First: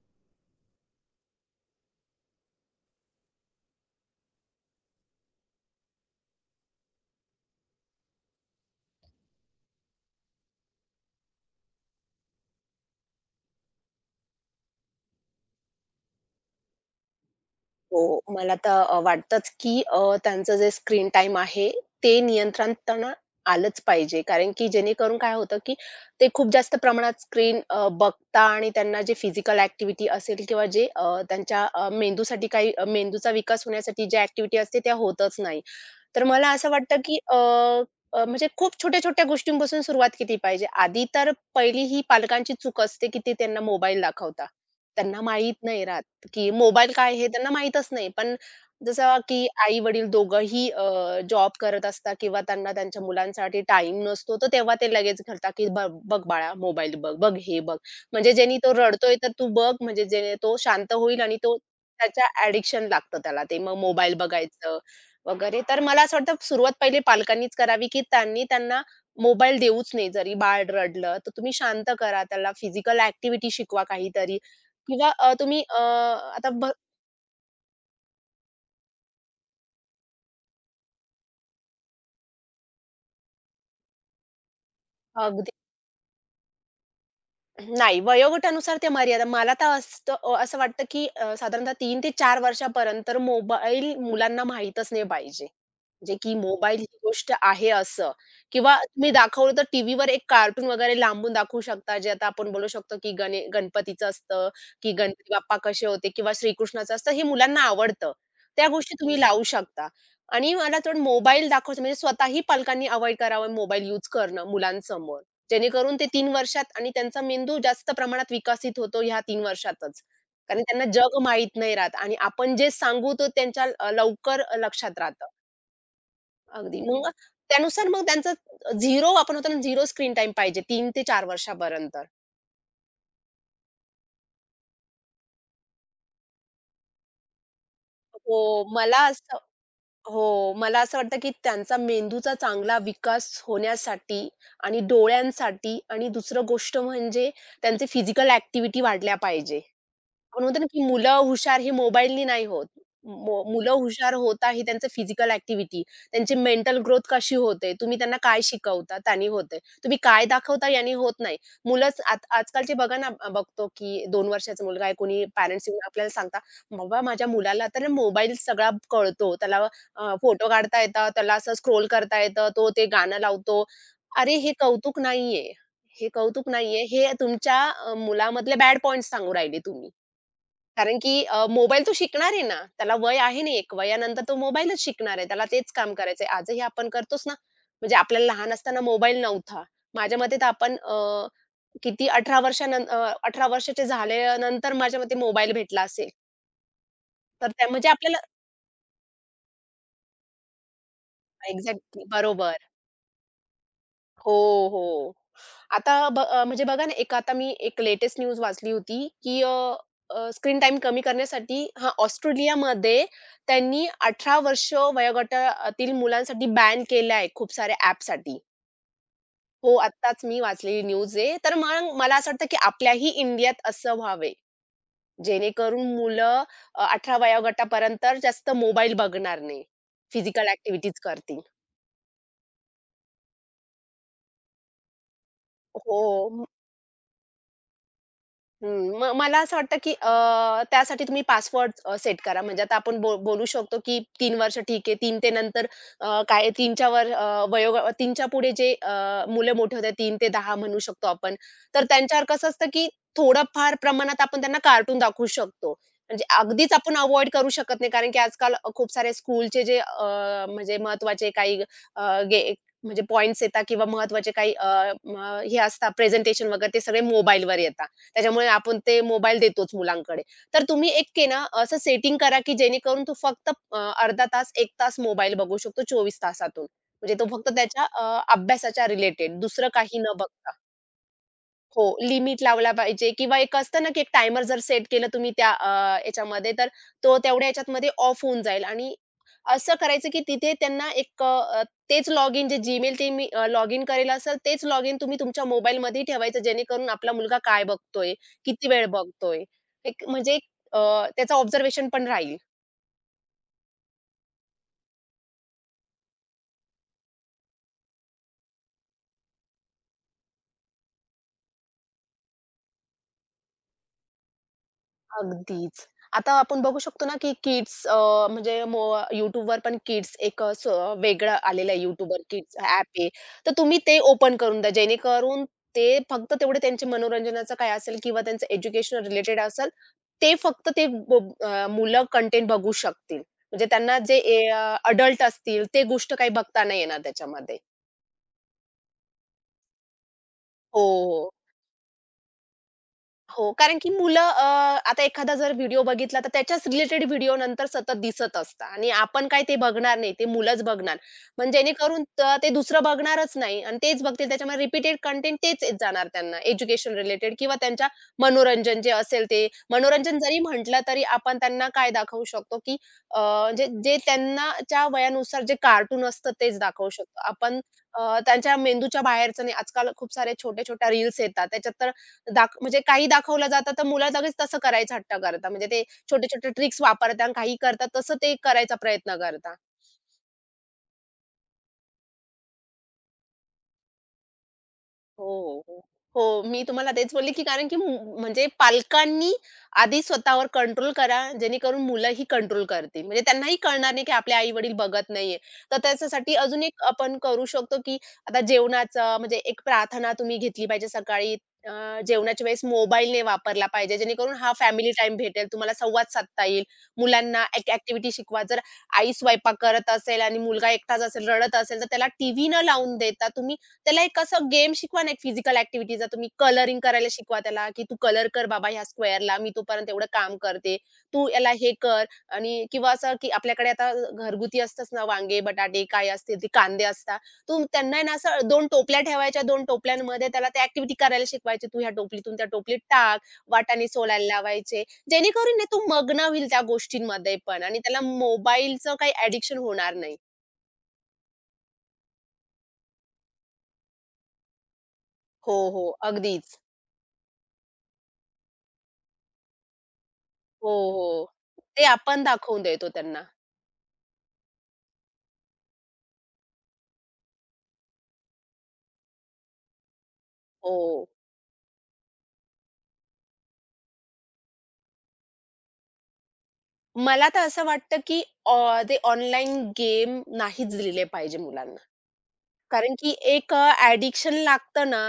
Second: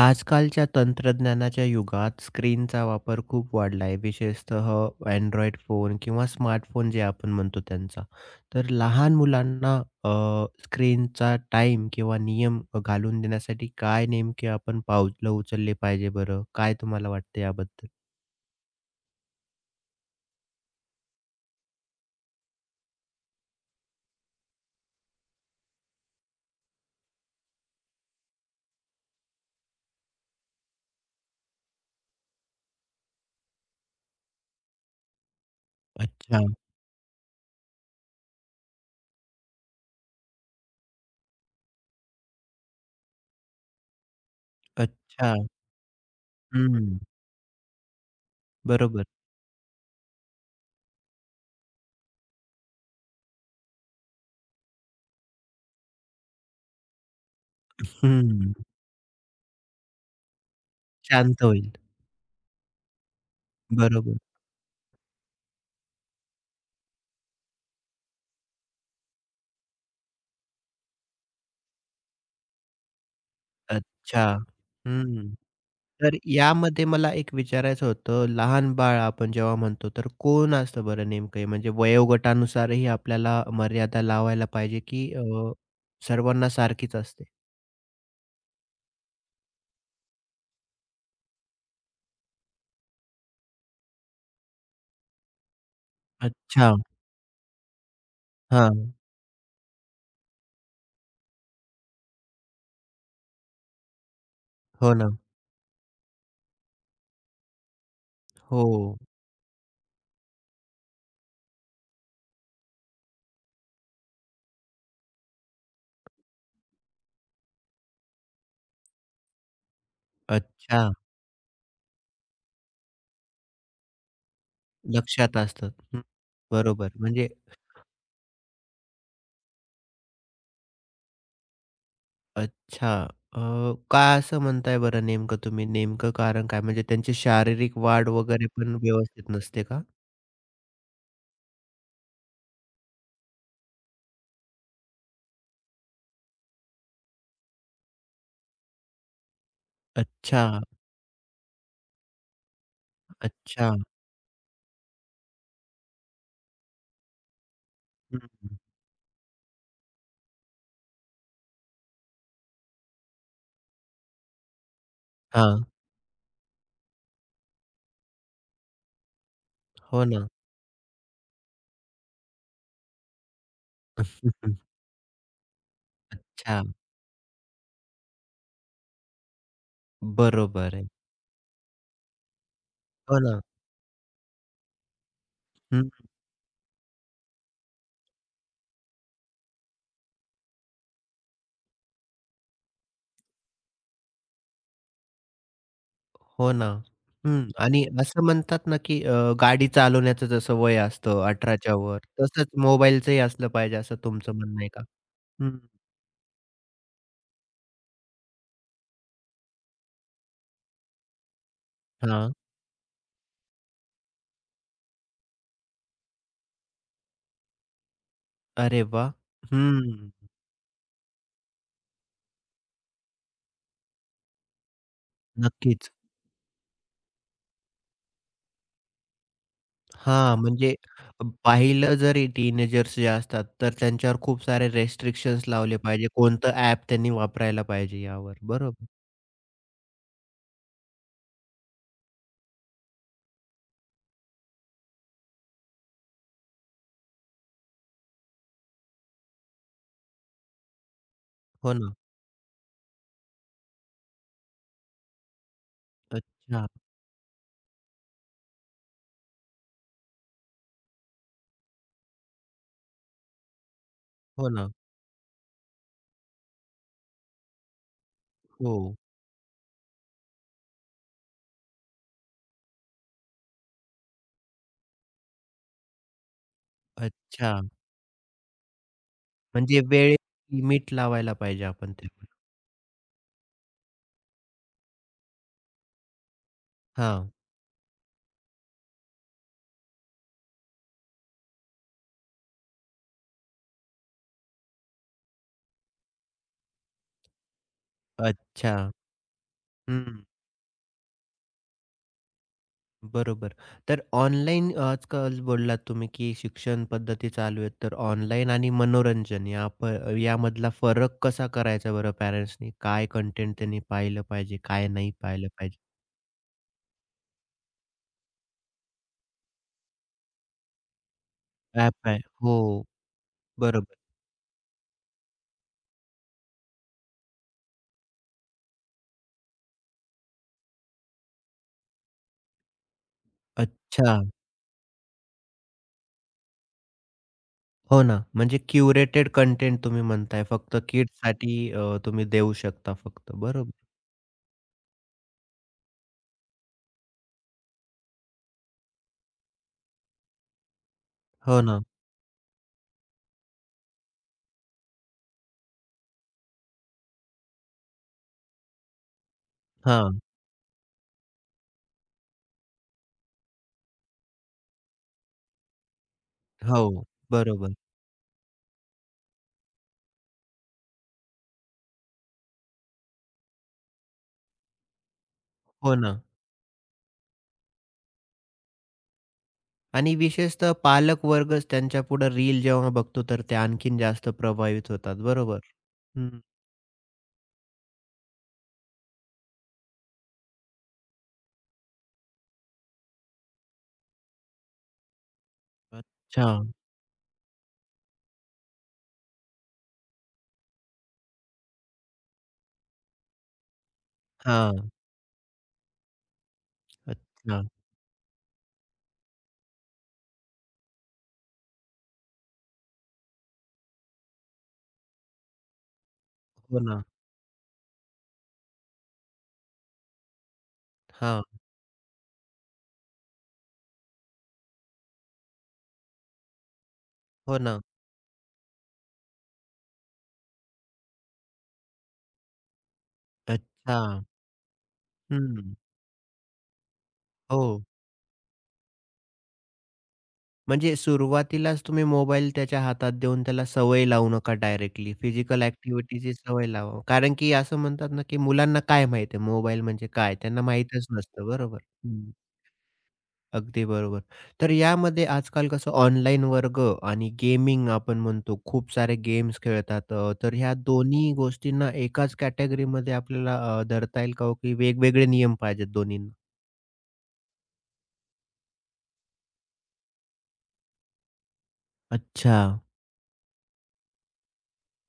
आजकालच्या तंत्रज्ञानाच्या युगात स्क्रीनचा वापर खूप वाढला आहे, विशेषतः Android फोन किंवा स्मार्टफोन जे आपण म्हणतो त्यांचा. तर लहान मुलांना अ, स्क्रीनचा टाईम किंवा नियम घालून देण्यासाठी काय नेमके आपण पावलं उचलले पाहिजे बरं? काय तुम्हाला वाटतं याबद्दल? हो, मला तर वाटतंच की त्यांचं जे स्क्रीन टाईम आहे, ते नियंत्रणात आलंच पाहिजे. कारण की जेणेकरून काय होतं, की ते खूप जास्त प्रमाणात स्क्रीन बघता आणि त्यांना जे फिजिकल ॲक्टिव्हिटी असेल किंवा जे त्यांच्या मेंदूसाठी काही मेंदूचा विकास होण्यासाठी ज्या ॲक्टिव्हिटी असते त्या होतच नाही. तर अच्छा, मला असं वाटतं, की अ, अ, म्हणजे खूप छोट्या-छोट्या गोष्टींपासून सुरुवात केली पाहिजे. आधी तर पहिली ही पालकांची चूक असते, की ते त्यांना मोबाईल दाखवता. त्यांना अच्छा. माहीत नाही राहत, की मोबाईल हं, काय हे त्यांना माहीतच नाही. पण बरोबर. जसं की आई-वडील दोघंही जॉब करत असतात किंवा त्यांना त्यांच्या मुलांसाठी टाईम नसतो, तर तेव्हा ते लगेच घालतात, की "बघ बघ बाळा, मोबाईल बघ, बघ हे बघ." म्हणजे हं, ज्यानी तो रडतोय तर तू बघ, म्हणजे जेणे तो शांत होईल आणि शांत तो होईल. त्याच्या ॲडिक्शन लागतं त्याला. ते मग मोबाईल बरोबर. बघायचं वगैरे. तर मला असं वाटतं सुरुवात पहिली पालकांनीच करावी, की त्यांनी त्यांना मोबाईल देऊच नाही. जरी बाळ रडलं, तर तुम्ही शांत करा त्याला. फिजिकल ॲक्टिव्हिटी शिकवा अच्छा. काहीतरी किंवा हं. तुम्ही तर आता भ यामध्ये मला एक विचारायचं होतं, लहान बाळ आपण जेव्हा म्हणतो, तर कोण असतं बरं नेमकं? हे? म्हणजे वयोगटानुसारही आपल्याला मर्यादा लावायला पाहिजे, की अगदी सर्वांना सारखीच असते? नाही, वयोगटानुसार त्या मर्यादा मला तर असतं असं वाटतं, की साधारणतः 3 ते 4 वर्षापर्यंत मोबाईल मुलांना माहीतच नाही पाहिजे. म्हणजे की अच्छा. मोबाईल ही गोष्ट आहे असं किंवा हां. तुम्ही दाखवलं तर टीव्हीवर एक कार्टून वगैरे लांबून दाखवू शकता, जे आता आपण बोलू शकतो, की गणे गणपतीचं असतं, की हो ना. गणपती बाप्पा कसे होते किंवा श्रीकृष्णाचं असतं, हे मुलांना आवडतं. त्या हो. गोष्टी तुम्ही लावू शकता आणि मला थोडं मोबाईल दाखवायचं म्हणजे स्वतःही पालकांनी अव्हॉइड करावं मोबाईल यूज करणं मुलांसमोर. जेणेकरून ते 3 वर्षात आणि त्यांचा मेंदू जास्त प्रमाणात विकसित होतो ह्या तीन वर्षातच. कारण त्यांना अच्छा. जग माहीत नाही राहत आणि आपण जे सांगू तो त्यांच्या लवकर लक्षात राहतं. लक्षात असतं. हं. अगदी. बरोबर. मग म्हणजे त्यानुसार मग त्यांचा अ, आपण म्हणतो ना 0 स्क्रीन टाइम पाहिजे तीन ते चार वर्षापर्यंत. अच्छा. अ, का असं म्हणताय बरं नेमकं तुम्ही? नेमकं कारण काय? म्हणजे त्यांची शारीरिक वाढ वगैरे हो, पण मला व्यवस्थित असं नसते का? हो, मला असं वाटतं, की त्यांचा मेंदूचा चांगला विकास होण्यासाठी आणि डोळ्यांसाठी आणि दुसरं गोष्ट म्हणजे त्यांची फिजिकल ॲक्टिव्हिटी वाढल्या पाहिजे. आपण अच्छा, म्हणतो ना, की मुलं हुशार हे मोबाईलनी नाही होत. अच्छा. मुलं हुशार होता ही त्यांचं फिजिकल ॲक्टिव्हिटी, त्यांची मेंटल ग्रोथ कशी होते, तुम्ही त्यांना हं, काय हं. शिकवता त्यानी होते. तुम्ही काय दाखवता याने होत नाही. मुलंच आज आजकालचे बघा ना, बघतो की 2 वर्षाचा मुलगा आहे, कोणी हां. पॅरेंट्स येऊन आपल्याला सांगतात, "बाबा माझ्या मुलाला तर मोबाईल सगळा कळतो. त्याला हो ना. फोटो काढता येतात, त्याला असं स्क्रोल करता येतं, तो ते गाणं लावतो." अरे हे कौतुक नाहीये. हे कौतुक अच्छा. नाहीये. हे तुमच्या मुलामधले बॅड पॉइंट्स सांगू राहिले तुम्ही. बरोबर आहे. कारण की मोबाईल तो शिकणार आहे ना. त्याला वय हो ना. आहे ना एक. वयानंतर तो मोबाईलच शिकणार आहे. त्याला तेच हं. काम करायचंय. आजही आपण करतोच ना. म्हणजे आपल्याला लहान असताना मोबाईल नव्हता. माझ्या मते तर आपण अ, किती 18 वर्षानं अ, वर्षाचे झाल्यानंतर माझ्या मते मोबाईल भेटला असेल. हो ना. तर हं. त्या आणि म्हणजे आपल्याला असं म्हणतात ना, की गाडी चालवण्याचं जसं वय असतं 18च्या वर, एक्झॅक्टली. तसंच बरोबर. मोबाईलचंही असलं पाहिजे असं हो, तुमचं म्हणणं आहे का? हो. हं. आता म्हणजे बघा ना, एक आता मी एक लेटेस्ट न्यूज वाचली होती, की स्क्रीन टाइम कमी करण्यासाठी हां, हां. ऑस्ट्रेलियामध्ये त्यांनी 18 वर्ष वयोगटातील मुलांसाठी बॅन केलं आहे खूप साऱ्या ॲपसाठी. अरे वाह! हो, हं. आत्ताच मी वाचलेली न्यूज आहे. तर मग मला असं वाटतं, की आपल्याही इंडियात असं व्हावे, नक्कीच. जेणेकरून मुलं 18 वयोगटापर्यंत जास्त मोबाईल बघणार नाही. हां, फिजिकल म्हणजे ॲक्टिव्हिटीज करतील. पाहिलं जरी टीनेजर्स जे असतात, तर त्यांच्यावर खूप सारे रेस्ट्रिक्शन्स लावले पाहिजे. हो. कोणतं ॲप त्यांनी वापरायला पाहिजे यावर. बरोबर. हं, मग मला असं वाटतं, की त्यासाठी तुम्ही पासवर्ड सेट करा. म्हणजे आता आपण बोलू शकतो, की 3 वर्ष ठीक आहे. 3 ते नंतर अ, काय 3 च्या वर अ, वयो 3 पुढे जे मुलं मोठी होतात 3 ते दहा म्हणू शकतो आपण. हो तर ना. त्यांच्यावर कसं असतं, की थोडंफार प्रमाणात आपण त्यांना कार्टून दाखवू शकतो. म्हणजे अच्छा. अगदीच आपण अव्हॉइड करू शकत नाही. कारण की आजकाल खूप सारे स्कूलचे जे म्हणजे महत्त्वाचे काही अ, गे म्हणजे पॉइंट्स येतात किंवा महत्त्वाचे हो काही ना. अ, म हे असतात प्रेझेंटेशन वगैरे ते सगळे मोबाईलवर येतात. त्याच्यामुळे हो. आपण ते मोबाईल देतोच मुलांकडे. तर तुम्ही एक आहे ना, असं सेटिंग करा, की जेणेकरून तो फक्त अर्धा तास, एक तास मोबाईल बघू शकतो 24 तासातून. म्हणजे तो फक्त अच्छा. त्याच्या अभ्यासाच्या रिलेटेड दुसरं म्हणजे काही न वेळेत बघता. लिमिट लावायला पाहिजे हो, आपण ते. लिमिट लावला पाहिजे किंवा एक असतं ना, की एक टायमर जर सेट केलं तुम्ही त्या याच्यामध्ये तर तो हां. तेवढ्या याच्यामध्ये ऑफ होऊन जाईल आणि असं करायचं, की तिथे त्यांना एक तेच लॉगिन जे जीमेल ते मी लॉगिन करेल असेल, तेच लॉगिन तुम्ही तुमच्या मोबाईलमध्येही ठेवायचं जेणेकरून आपला मुलगा काय बघतोय, किती अच्छा. वेळ बघतोय. एक हं. म्हणजे एक, अ, त्याचं ऑब्झर्वेशन पण राहील. बरोबर. तर ऑनलाईन आजकाल बोललात तुम्ही, की शिक्षण पद्धती चालू आहेत. तर ऑनलाईन आणि मनोरंजन या प यामधला फरक कसा करायचा बरं पॅरेंट्सनी? काय कंटेंट त्यांनी पाहिलं पाहिजे, काय नाही पाहिलं पाहिजे? अगदीच. आता आपण बघू शकतो ना, की किड्स म्हणजे मो YouTubeवर पण किड्स एक अ, स वेगळं आलेलं आहे ॲप आहे. YouTubeवर किड्स ॲप हो, आहे. तर तुम्ही बरोबर. ते ओपन करून द्या. जेणेकरून ते फक्त तेवढे त्यांचे मनोरंजनाचं काय असेल किंवा त्यांचं एज्युकेशन रिलेटेड असेल, ते फक्त ते ब अ, मुलं कंटेंट बघू शकतील. म्हणजे त्यांना जे अच्छा. अडल्ट असतील, ते गोष्ट काही बघता नाही येणार त्याच्यामध्ये. हो ना. म्हणजे क्युरेटेड कंटेंट तुम्ही म्हणताय फक्त हो, हो. किड्ससाठी तुम्ही देऊ शकता फक्त. हो, बरोबर. कारण की मुलं आता एखादा जर व्हिडिओ बघितला, तर त्याच्याच रिलेटेड व्हिडिओ नंतर सतत दिसत असतात आणि आपण काय ते बघणार नाही, ते मुलंच बघणार. मग हो ना. जेणेकरून ते दुसरं बघणारच नाही आणि तेच बघतील. त्याच्यामुळे रिपीटेड कंटेंट तेच येत जाणार त्यांना, एज्युकेशन रिलेटेड किंवा त्यांच्या मनोरंजन जे असेल ते. मनोरंजन हां. जरी म्हटलं, तरी आपण त्यांना काय दाखवू शकतो, की अ, जे जे त्यांनाच्या वयानुसार जे कार्टून असतं, तेच दाखवू हो. शकतो. आपण बरोबर. त्यांच्या मेंदूच्या बाहेरचं नाही. आजकाल खूप सारे छोट्या-छोट्या रील्स येतात. त्याच्यात तर म्हणजे काही दाखवलं जातं, तर मुलं लगेच तसं करायचा हट्ट करतात. म्हणजे ते हो ना. छोटे-छोटे ट्रिक्स वापरतात आणि काही करतात, तसं ते करायचा प्रयत्न करतात. आणि विशेषतः पालक वर्गच त्यांच्यापुढे रील जेव्हा बघतो, तर ते आणखीन जास्त प्रभावित होतात. बरोबर. हो, हो. हं. हो, मी तुम्हाला तेच बोलले, की कारण की म्हणजे पालकांनी आधी स्वतःवर कंट्रोल करा, जेणेकरून मुलं ही कंट्रोल करतील. म्हणजे त्यांनाही कळणार नाही, की आपले आई-वडील बघत नाहीये. तर त्याच्यासाठी अच्छा. अजून एक आपण करू शकतो, की आता जेवणाचं म्हणजे एक प्रार्थना तुम्ही घेतली पाहिजे सकाळी. अ, जेवणाच्या वेळेस मोबाईल नाही वापरला पाहिजे, जेणेकरून हा हां. फॅमिली टाईम भेटेल. तुम्हाला संवाद साधता येईल. मुलांना अच्छा. एक ॲक्टिव्हिटी शिकवा. जर आई स्वयंपाक करत असेल आणि मुलगा एकटाच असेल, रडत असेल, तर त्याला टीव्ही न लावून देता तुम्ही त्याला एक असं गेम शिकवा ना, एक फिजिकल ॲक्टिव्हिटीचा तुम्ही हो कलरिंग ना. करायला शिकवा त्याला, की "तू कलर कर बाबा ह्या स्क्वेअरला, मी तोपर्यंत एवढं काम करते. तू हां. याला हे कर" आणि किंवा असं की आपल्याकडे आता घरगुती असतंच ना, वांगे, बटाटे काय असतील, ते कांदे असतात. हो तू ना. त्यांना आहे ना, असं 2 टोपल्या ठेवायच्या, 2 टोपल्यांमध्ये त्याला त्या ॲक्टिव्हिटी करायला शिकवायची. "तू ह्या टोपलीतून त्या टोपलीत टाक." वाटाणे अच्छा. सोलायला लावायचे. जेणेकरून ना, हं. तो मग्न होईल त्या गोष्टींमध्ये पण हो. आणि त्याला मोबाईलचं काही ॲडिक्शन होणार नाही. म्हणजे सुरुवातीलाच तुम्ही मोबाईल त्याच्या हातात देऊन त्याला सवय लावू नका डायरेक्टली. हो, फिजिकल हो. ॲक्टिव्हिटीची अगदीच. सवय लावा. कारण की असं म्हणतात ना, की मुलांना काय माहिती आहे मोबाईल म्हणजे काय? त्यांना हो, माहीतच हो. नसतं. बरोबर. ते आपण हं. दाखवून देतो त्यांना. अगदी बरोबर. तर यामध्ये आजकाल कसं ऑनलाईन वर्ग आणि गेमिंग आपण म्हणतो, खूप सारे गेम्स खेळतात. तर ह्या हो. दोन्ही गोष्टींना एकाच कॅटेगरीमध्ये आपल्याला धरता येईल का हो, की वेगवेगळे नियम पाहिजेत दोन्हींना? मला तर असं वाटतं, की ऑ ते ऑनलाईन गेम नाहीच दिले पाहिजे मुलांना. अच्छा. कारण की ॲडिक्शन लागतं ना,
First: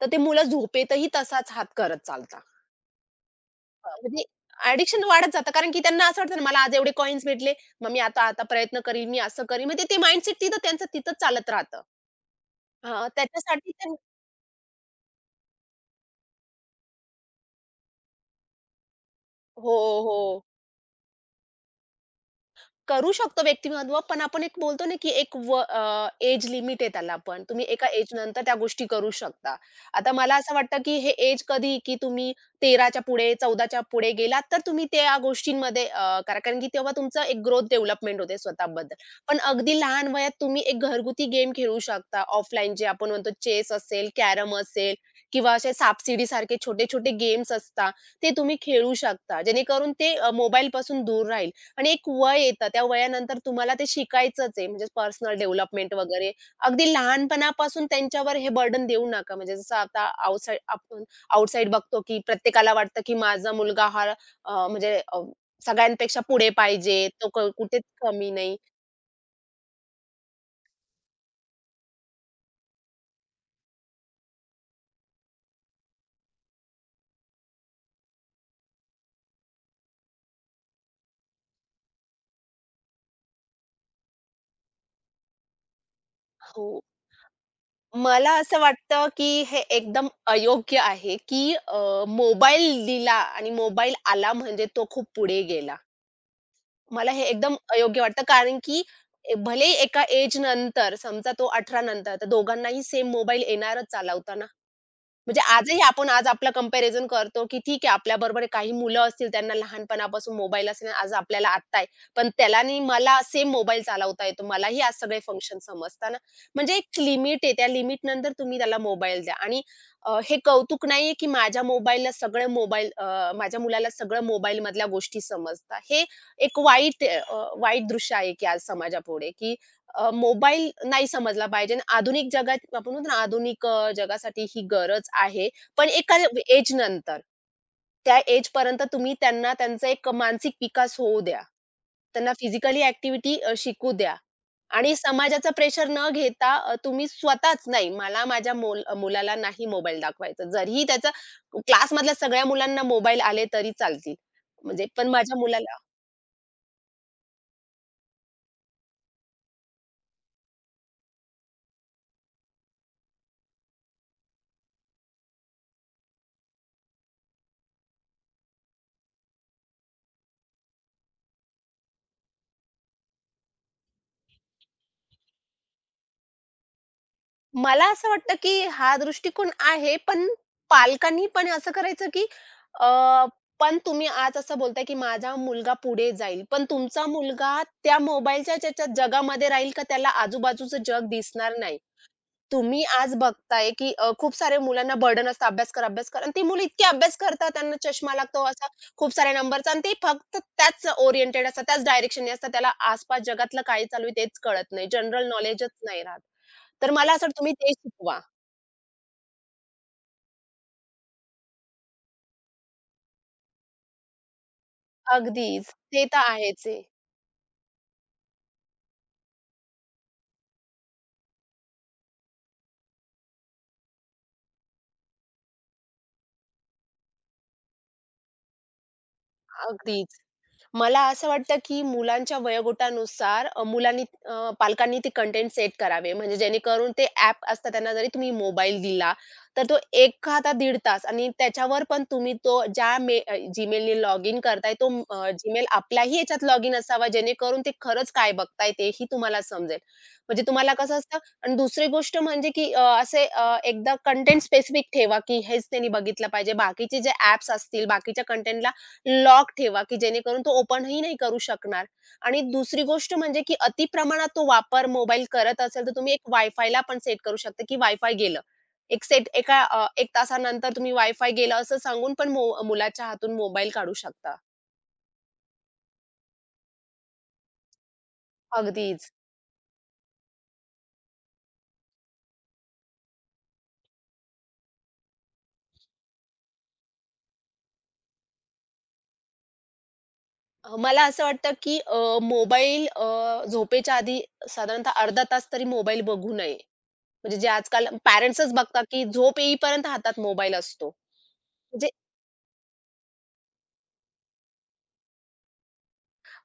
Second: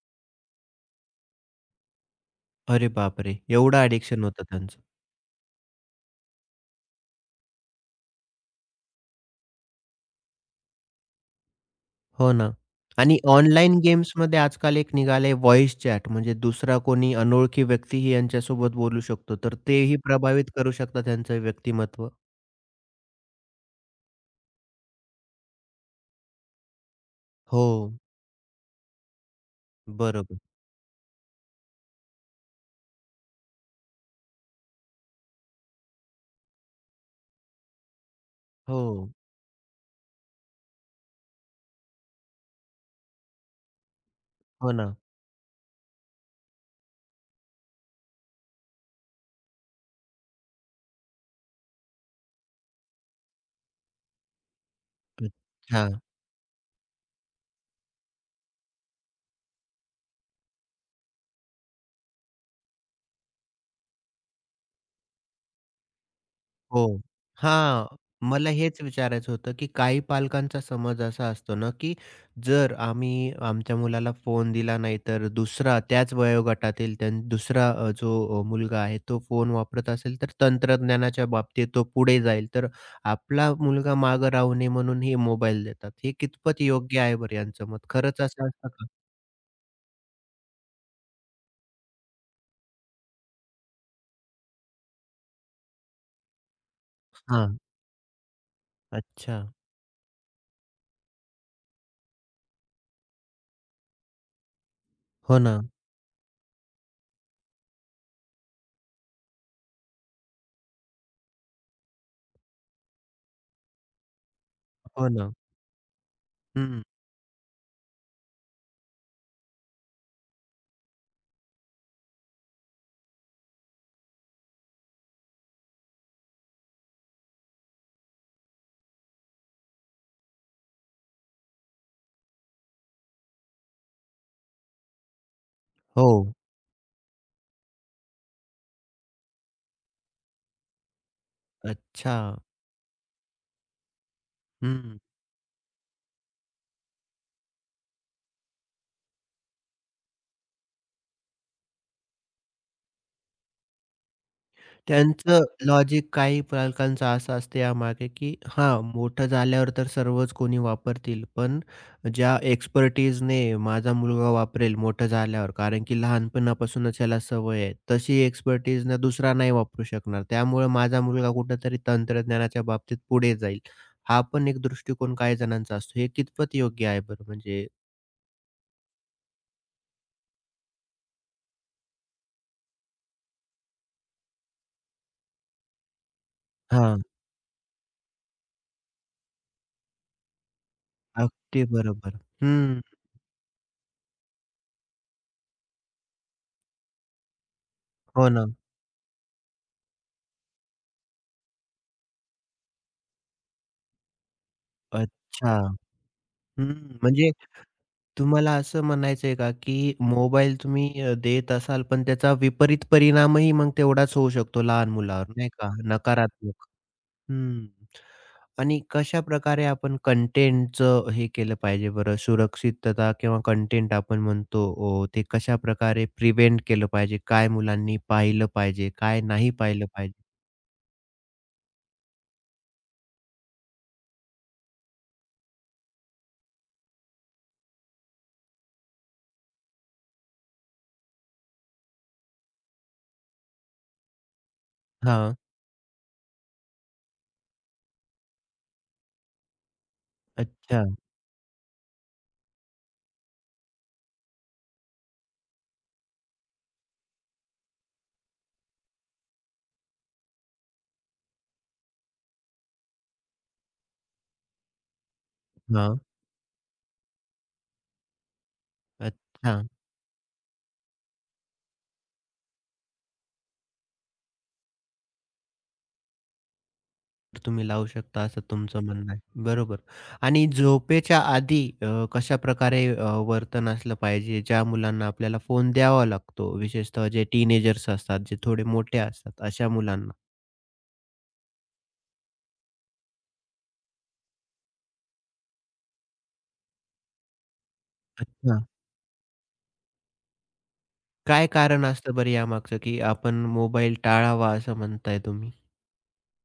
तर ते मुलं झोपेतही तसाच हात करत चालतात. अरे बापरे! एवढं म्हणजे अडिक्शन होतं त्यांचं. ॲडिक्शन वाढत जातं. कारण की त्यांना असं वाटतं ना, मला आज एवढे कॉइन्स भेटले, मग मी आता आता प्रयत्न करीन, मी असं करीन. म्हणजे ते माइंडसेट तिथं त्यांचं तिथंच चालत राहतं. हो ना. हां, आणि त्याच्यासाठी ऑनलाईन ते गेम्समध्ये आजकाल एक निघालंय व्हॉईस चॅट, म्हणजे दुसरा कोणी अनोळखी व्यक्तीही यांच्यासोबत बोलू शकतो. तर हो, तेही हो. प्रभावित करू शकतात त्यांचं व्यक्तिमत्व. करू शकतो व्यक्तिमत्व, पण आपण एक बोलतो ना, की एक एज लिमिट आहे त्याला पण. तुम्ही हो, एका एजनंतर त्या गोष्टी करू शकता. आता मला बरोबर. असं वाटतं, की हे एज कधी, की तुम्ही 13च्या पुढे, 14च्या पुढे गेलात, तर तुम्ही त्या गोष्टींमध्ये करा. कारण की तेव्हा तुमचं एक ग्रोथ डेव्हलपमेंट होते स्वतःबद्दल. हो, पण अगदी लहान वयात तुम्ही एक घरगुती गेम खेळू शकता. ऑफलाईन जे आपण म्हणतो चेस असेल, कॅरम हो असेल ना. किंवा असे सापशिडीसारखे छोटे-छोटे गेम्स असतात, ते तुम्ही खेळू शकता. जेणेकरून ते मोबाईलपासून दूर राहील. आणि एक वय येतं. त्या वयानंतर तुम्हाला ते शिकायचंच आहे. म्हणजे पर्सनल अच्छा. डेव्हलपमेंट वगैरे. अगदी लहानपणापासून त्यांच्यावर हे बर्डन देऊ नका. म्हणजे जसं आता आउटसाइड बघतो, की प्रत्येकाला वाटतं, की माझा मुलगा हा अ, म्हणजे अ, सगळ्यांपेक्षा पुढे हो. पाहिजे. तो कुठेच हां. कमी मला नाही. हेच विचारायचं होतं, की काही पालकांचा समज असा असतो ना, की जर आम्ही आमच्या मुलाला फोन दिला नाही, तर दुसरा त्याच वयोगटातील त्यां दुसरा जो मुलगा आहे, तो फोन वापरत असेल, तर तंत्रज्ञानाच्या बाबतीत तो पुढे जाईल. तर आपला मुलगा मागं राहू नये म्हणून हे मोबाईल देतात. हे कितपत हो. योग्य आहे बरं यांचं मत? खरंच मला असं असं असतं का? वाटतं, की हे एकदम अयोग्य आहे, की मोबाईल दिला आणि मोबाईल आला म्हणजे तो खूप पुढे गेला. मला हे एकदम हां. अयोग्य वाटतं कारण की अच्छा. भलेही एका एज नंतर समजा तो 18 नंतर, तर दोघांनाही सेम मोबाईल येणारच चालवताना. हो म्हणजे ना. आजही आपण आज आपलं कंपॅरिझन करतो, की ठीक आहे आपल्याबरोबर काही मुलं असतील त्यांना लहानपणापासून मोबाईल असेल आज आपल्याला आत्ता आहे. पण त्याला आणि मला सेम मोबाईल चालवता येतो. मलाही आज हो सगळे ना. फंक्शन समजतात ना. म्हणजे हं. एक लिमिट आहे. त्या लिमिटनंतर तुम्ही त्याला मोबाईल द्या आणि हे कौतुक नाहीये, की माझ्या मुलाला सगळं मोबाईलमधल्या गोष्टी समजतात. हे एक वाईट दृश्य आहे, की आज समाजापुढे, की मोबाईल नाही समजला पाहिजे आणि आधुनिक जगात आपण म्हणतो ना, आधुनिक जगासाठी ही गरज आहे. पण हो. एका एज नंतर. त्या एजपर्यंत तुम्ही त्यांना त्यांचा एक मानसिक विकास होऊ द्या. अच्छा. त्यांना फिजिकली ॲक्टिव्हिटी शिकू द्या आणि हं. समाजाचं प्रेशर न घेता तुम्ही स्वतःच नाही, मला माझ्या मुलाला नाही मोबाईल दाखवायचा. जरीही त्याचा क्लासमधल्या सगळ्या मुलांना मोबाईल आले तरी चालतील. म्हणजे पण माझ्या त्यांचं मुलाला लॉजिक काही पालकांचं असं असतं यामागे, की हां, मोठं झाल्यावर तर सर्वच कोणी वापरतील, पण ज्या एक्सपर्टीजने माझा मुलगा वापरेल मोठं झाल्यावर, कारण की लहानपणापासूनच ह्याला सवय आहे, तशी एक्सपर्टीजने दुसरा नाही वापरू शकणार. त्यामुळे माझा मुलगा कुठेतरी तंत्रज्ञानाच्या बाबतीत पुढे जाईल. हा पण एक दृष्टिकोन काही जणांचा असतो. हे कितपत योग्य आहे बरं म्हणजे? मला असं वाटतं, की हा दृष्टिकोन आहे, पण पालकांनी पण असं करायचं, की अ, पण तुम्ही आज असं बोलताय, की माझा मुलगा पुढे जाईल. पण हां, तुमचा मुलगा त्या मोबाईलच्या त्याच्या जगामध्ये राहील का त्याला आजूबाजूचं जग दिसणार अगदी नाही. बरोबर. हं, तुम्ही आज बघताय, की खूप साऱ्या मुलांना बर्डन असतं अभ्यास कर, अभ्यास कर. आणि ती मुलं इतकी अभ्यास करतात, त्यांना चष्मा हो लागतो ना. असा खूप साऱ्या नंबरचा आणि ते फक्त त्याच ओरिएंटेड असतात, त्याच डायरेक्शनने असतात. त्याला आसपास जगातलं काय चालू आहे तेच कळत नाही. जनरल अच्छा. नॉलेजच नाही राहत. हं, तर मला असं म्हणजे वाटतं तुम्ही ते शिकवा. तुम्हाला असं म्हणायचंय का, की मोबाईल तुम्ही देत असाल, पण त्याचा विपरीत परिणामही मग तेवढाच होऊ शकतो लहान मुलावर, नाही अगदीच. का? ते तर आहेच नकारात्मक. आहे. हं. आणि कशाप्रकारे आपण कंटेंटचं हे केलं पाहिजे बरं? सुरक्षितता किंवा कंटेंट आपण म्हणतो ते कशाप्रकारे प्रिव्हेंट केलं पाहिजे? काय मुलांनी पाहिलं पाहिजे? काय नाही पाहिलं अगदीच. पाहिजे? मला असं वाटतं, की मुलांच्या वयोगटानुसार पालकांनी ते कंटेंट सेट करावे. म्हणजे जेणेकरून ते ॲप असतात त्यांना जरी तुम्ही मोबाईल दिला, तर तो 1:10 तास आणि त्याच्यावर पण तुम्ही तो ज्या लॉग इन करताय तो हां. Gmail आपल्याही ह्याच्यात लॉग इन असावा जेणेकरून ते खरंच काय बघताय तेही तुम्हाला समजेल. म्हणजे तुम्हाला अच्छा. कसं असतं आणि दुसरी गोष्ट म्हणजे, की एकदा कंटेंट स्पेसिफिक ठेवा, की हेच त्यांनी बघितलं पाहिजे. बाकीचे जे ॲप्स असतील, बाकीच्या कंटेंटला लॉक ठेवा, की जेणेकरून तो ओपनही नाही करू शकणार आणि दुसरी गोष्ट म्हणजे, की अति प्रमाणात तो वापर मोबाईल करत असेल, तर हां. तुम्ही एक वायफायला पण सेट करू शकता, की वायफाय गेलं. एक सेट अच्छा. एका 1 तासानंतर तुम्ही वायफाय गेलं असं सांगून पण मुलाच्या हातून मोबाईल काढू शकता. तर तुम्ही लावू शकता असं तुमचं अगदीच. म्हणणं आहे. बरोबर. आणि झोपेच्या आधी कशा प्रकारे वर्तन असलं पाहिजे? ज्या मुलांना आपल्याला फोन द्यावा लागतो, विशेषतः जे टीनेजर्स असतात, जे थोडे मोठे असतात अशा मुलांना. मला असं वाटतं, की झोपेच्या आधी साधारणतः अर्धा तास तरी मोबाईल बघू नये. म्हणजे जे आजकाल पॅरेंट्सच अच्छा. बघतात, की झोप येईपर्यंत हातात मोबाईल असतो. काय कारण म्हणजे असतं बरं यामागचं, की आपण मोबाईल टाळावा असं म्हणताय तुम्ही?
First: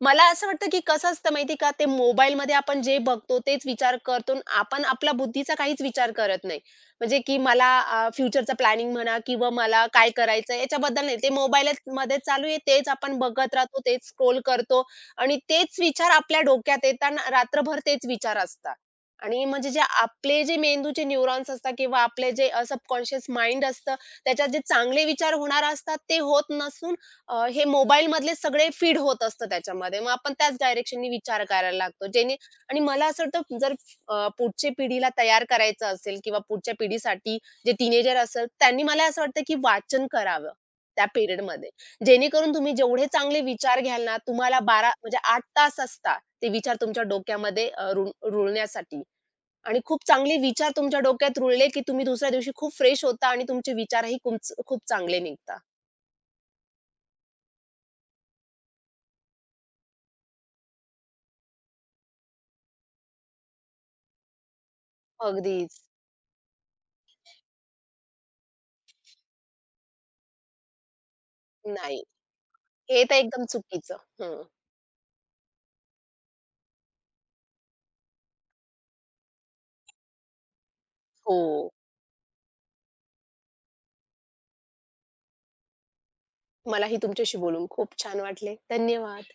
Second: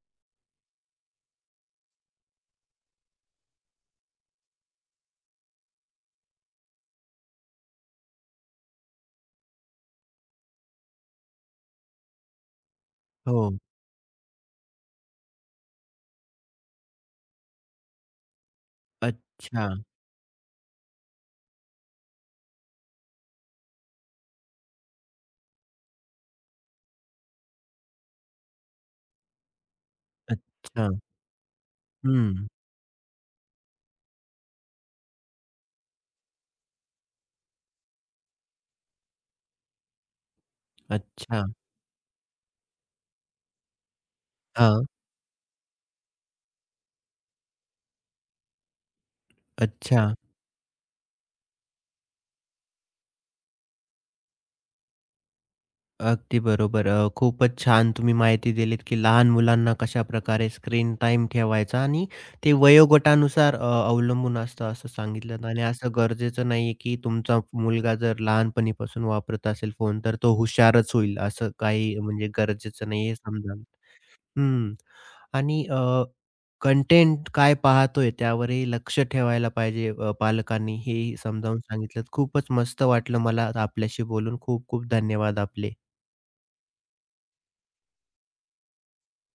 मला असं वाटतं, की कसं असतं माहिती का, ते मोबाईलमध्ये आपण जे बघतो तेच विचार करतो. न, आपण आपला बुद्धीचा काहीच विचार करत नाही. म्हणजे की मला फ्युचरचं प्लॅनिंग म्हणा किंवा मला काय करायचं याच्याबद्दल नाही. ते मोबाईलमध्ये चालू आहे, तेच आपण हो. बघत राहतो, तेच स्क्रोल करतो आणि तेच विचार आपल्या डोक्यात येताना रात्रभर तेच विचार असतात. आणि अच्छा, म्हणजे जे आपले जे मेंदूचे न्यूरॉन्स असतात किंवा आपले जे सबकॉन्शियस माइंड असतं, त्याच्यात जे चांगले विचार होणार असतात ते होत नसून हे मोबाईलमधले सगळे फीड होत असतं त्याच्यामध्ये. मग आपण त्याच अच्छा. डायरेक्शननी विचार करायला लागतो. जेणे हं. आणि मला असं वाटतं जर पुढच्या पिढीला तयार करायचं असेल किंवा पुढच्या पिढीसाठी जे टीनेजर असेल, त्यांनी मला असं वाटतं की वाचन करावं त्या अच्छा. पिरियडमध्ये. जेणेकरून तुम्ही जेवढे चांगले विचार घ्याल ना, तुम्हाला हां. 12 म्हणजे 8 तास असतात ते विचार तुमच्या डोक्यामध्ये अ, रुळ रुळण्यासाठी आणि खूप अच्छा. चांगले विचार तुमच्या डोक्यात रुळले की तुम्ही दुसऱ्या दिवशी खूप फ्रेश होता आणि तुमचे विचारही खूप खूप चांगले निघतात. अगदी बरोबर. खूपच छान तुम्ही माहिती दिलीत, की लहान मुलांना कशा प्रकारे स्क्रीन टाइम ठेवायचा आणि ते वयोगटानुसार अवलंबून असतं असं सांगितलं आणि अगदीच. असं गरजेचं नाहीये, की तुमचा मुलगा जर लहानपणीपासून वापरत असेल फोन, तर तो हुशारच होईल असं काही नाही. म्हणजे गरजेचं हे नाही तर हे एकदम समजावलं. चुकीचं. हं. हं. आणि कंटेंट काय पाहतोय त्यावरही लक्ष ठेवायला पाहिजे पालकांनी हेही समजावून हो. सांगितलंत. खूपच मस्त वाटलं मला आपल्याशी बोलून. खूप खूप धन्यवाद आपले. मलाही तुमच्याशी बोलून खूप छान वाटले. धन्यवाद.